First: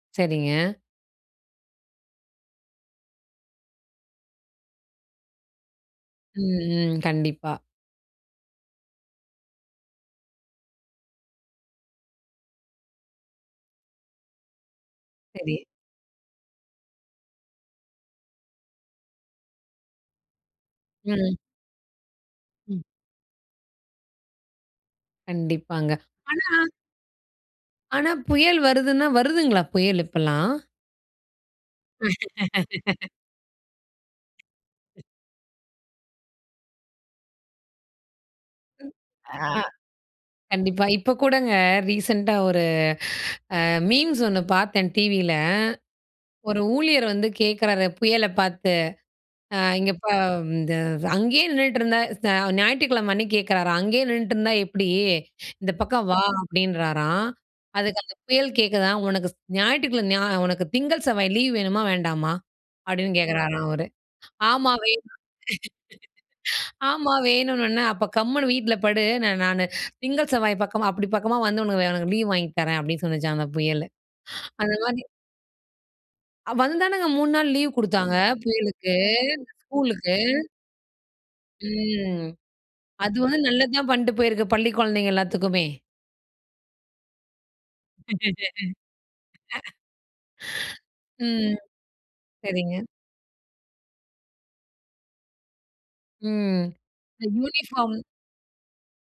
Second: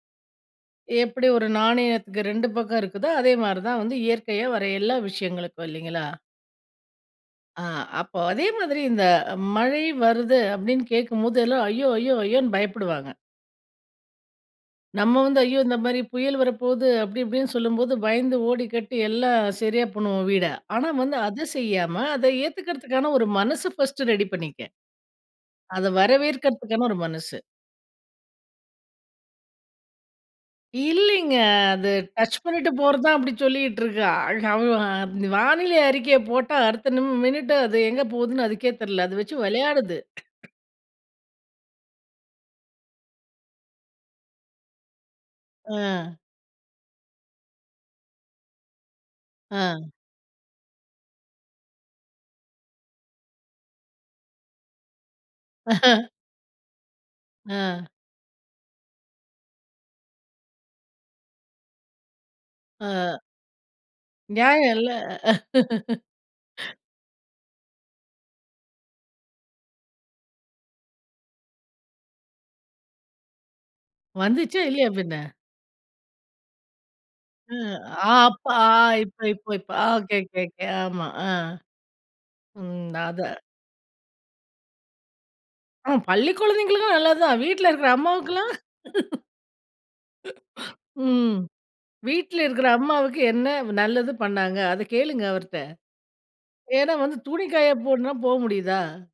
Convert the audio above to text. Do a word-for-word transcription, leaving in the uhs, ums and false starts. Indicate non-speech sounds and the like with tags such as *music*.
சரிங்க. எப்படி ஒரு நாணயத்துக்கு ரெண்டு பக்கம் இருக்குதோ அதே மாரி தான் வந்து, இயற்கையா வர எல்லா விஷயங்களுக்கும் இல்லைங்களா? ம். ம் கண்டிப்பா. ஆ அப்போ அதே மாதிரி, இந்த மழை வருது அப்படின்னு கேக்கும்போது, எல்லா "ஐயோ! ஐயோ! ஐயோன்னு" பயப்படுவாங்க. நம்ம வந்து "ஐயோ! சரி. இந்த மாரி புயல் வரப்போவுது." அப்படி, இப்படின்னு சொல்லும்போது பயந்து ஓடி கட்டி எல்லா சரியா பண்ணுவோம் வீட. ஆனா, வந்து ம். அதை செய்யாமா, அதை ம். ஏத்துக்கறதுக்கான ஒரு மனசு ஃபர்ஸ்ட் ரெடி பண்ணிக்க. அத கண்டிப்பாங்க. ஆனா வரவேற்கதற்கான ஒரு மனசு. ஆனா, புயல் வருதுன்னா வருதுங்களா புயல் இப்பல்லாம்? இல்லைங்க. அது டச் பண்ணிட்டு *laughs* போறதான் அப்படி சொல்லிட்டு இருக்கா. ஆ அவ் அந்த வானிலை அறிக்கைய போட்டா, அடுத்த மினிட்டு அது எங்க போவுதுன்னு அதுக்கே ம். தெரியல்ல. அதை வச்சு ஆ விளையாடுது. *coughs* கண்டிப்பா. இப்ப கூடங்க ரீசென்ட்டா ஒரு அ மீம்ஸ் ஒண்ணு பார்த்தேன் டிவியில, அ. ஒரு ஊழியர் வந்து கேட்கறாரு புயல பார்த்து, அ இங்க அ. இப்போ இந்த "அங்கேயே நின்னுட்ருந்தா" ஞாயிற்றுக்கிழமை, அன்னிக்கு கேட்குறாராம், "அங்கேயே நின்னுட்ருந்தா எப்படி? இந்த பக்கம் *chuckles* வா!" அப்படின்றாராம். ஆ. அதுக்கு அந்த புயல் கேட்குதாம். "உனக்கு ஸ் ஞாயிற்றுக்கிழமை ஞா உனக்கு திங்கள், செவ்வாய் லீவ் வேணுமா வேண்டாமா?" அப்படின்னு ஆ. கேட்குறாராம் அவுரு. நியாயம் இல்ல. ஆமாவே *laughs* *laughs* "ஆமா வேணும்னோன" "அப்போ கம்முனு வீட்டுல படு. நானு திங்கள் செவ்வாய் பக்கமா, அப்படி பக்கமா வந்து உனக்கு உனக்கு லீவ் வாங்கி தரேன்." அப்படின்னு சொல்லுச்சாம் அந்த புயல். வந்துச்சா? அந்த இல்லையா? மாரி பின்ன. அ வந்தானுங்க மூணு நாள் லீவ் ம். ஆ குடுத்தாங்க அப்ப ஆ புயலுக்கு. இப்ப இப்ப. ஆ! ஸ்கூலுக்கு. Okay okay okay. ஆமா அ. ம். ம். அத அதுவும் நல்லதுதான் பண்ணிட்டு போயிருக்கு, பள்ளிக் குழந்தைங்க எல்லாத்துக்குமே. ஆ பள்ளிக் குழந்தைகளுக்கு நல்லதுதான். வீட்ல இருக்குற அம்மாவுக்கெல்லாம்? *laughs* *laughs* *chuckles* ம். ம். வீட்டுல இருக்குற சரிங்க. அம்மாவுக்கு என்ன நல்லது பண்ணாங்க? அத கேளுங்க அவர்ட்ட. ம். ஏன்னா வந்து இந்த துணி காய யூனிஃபார்ம் போடுனா, போ முடியுதா?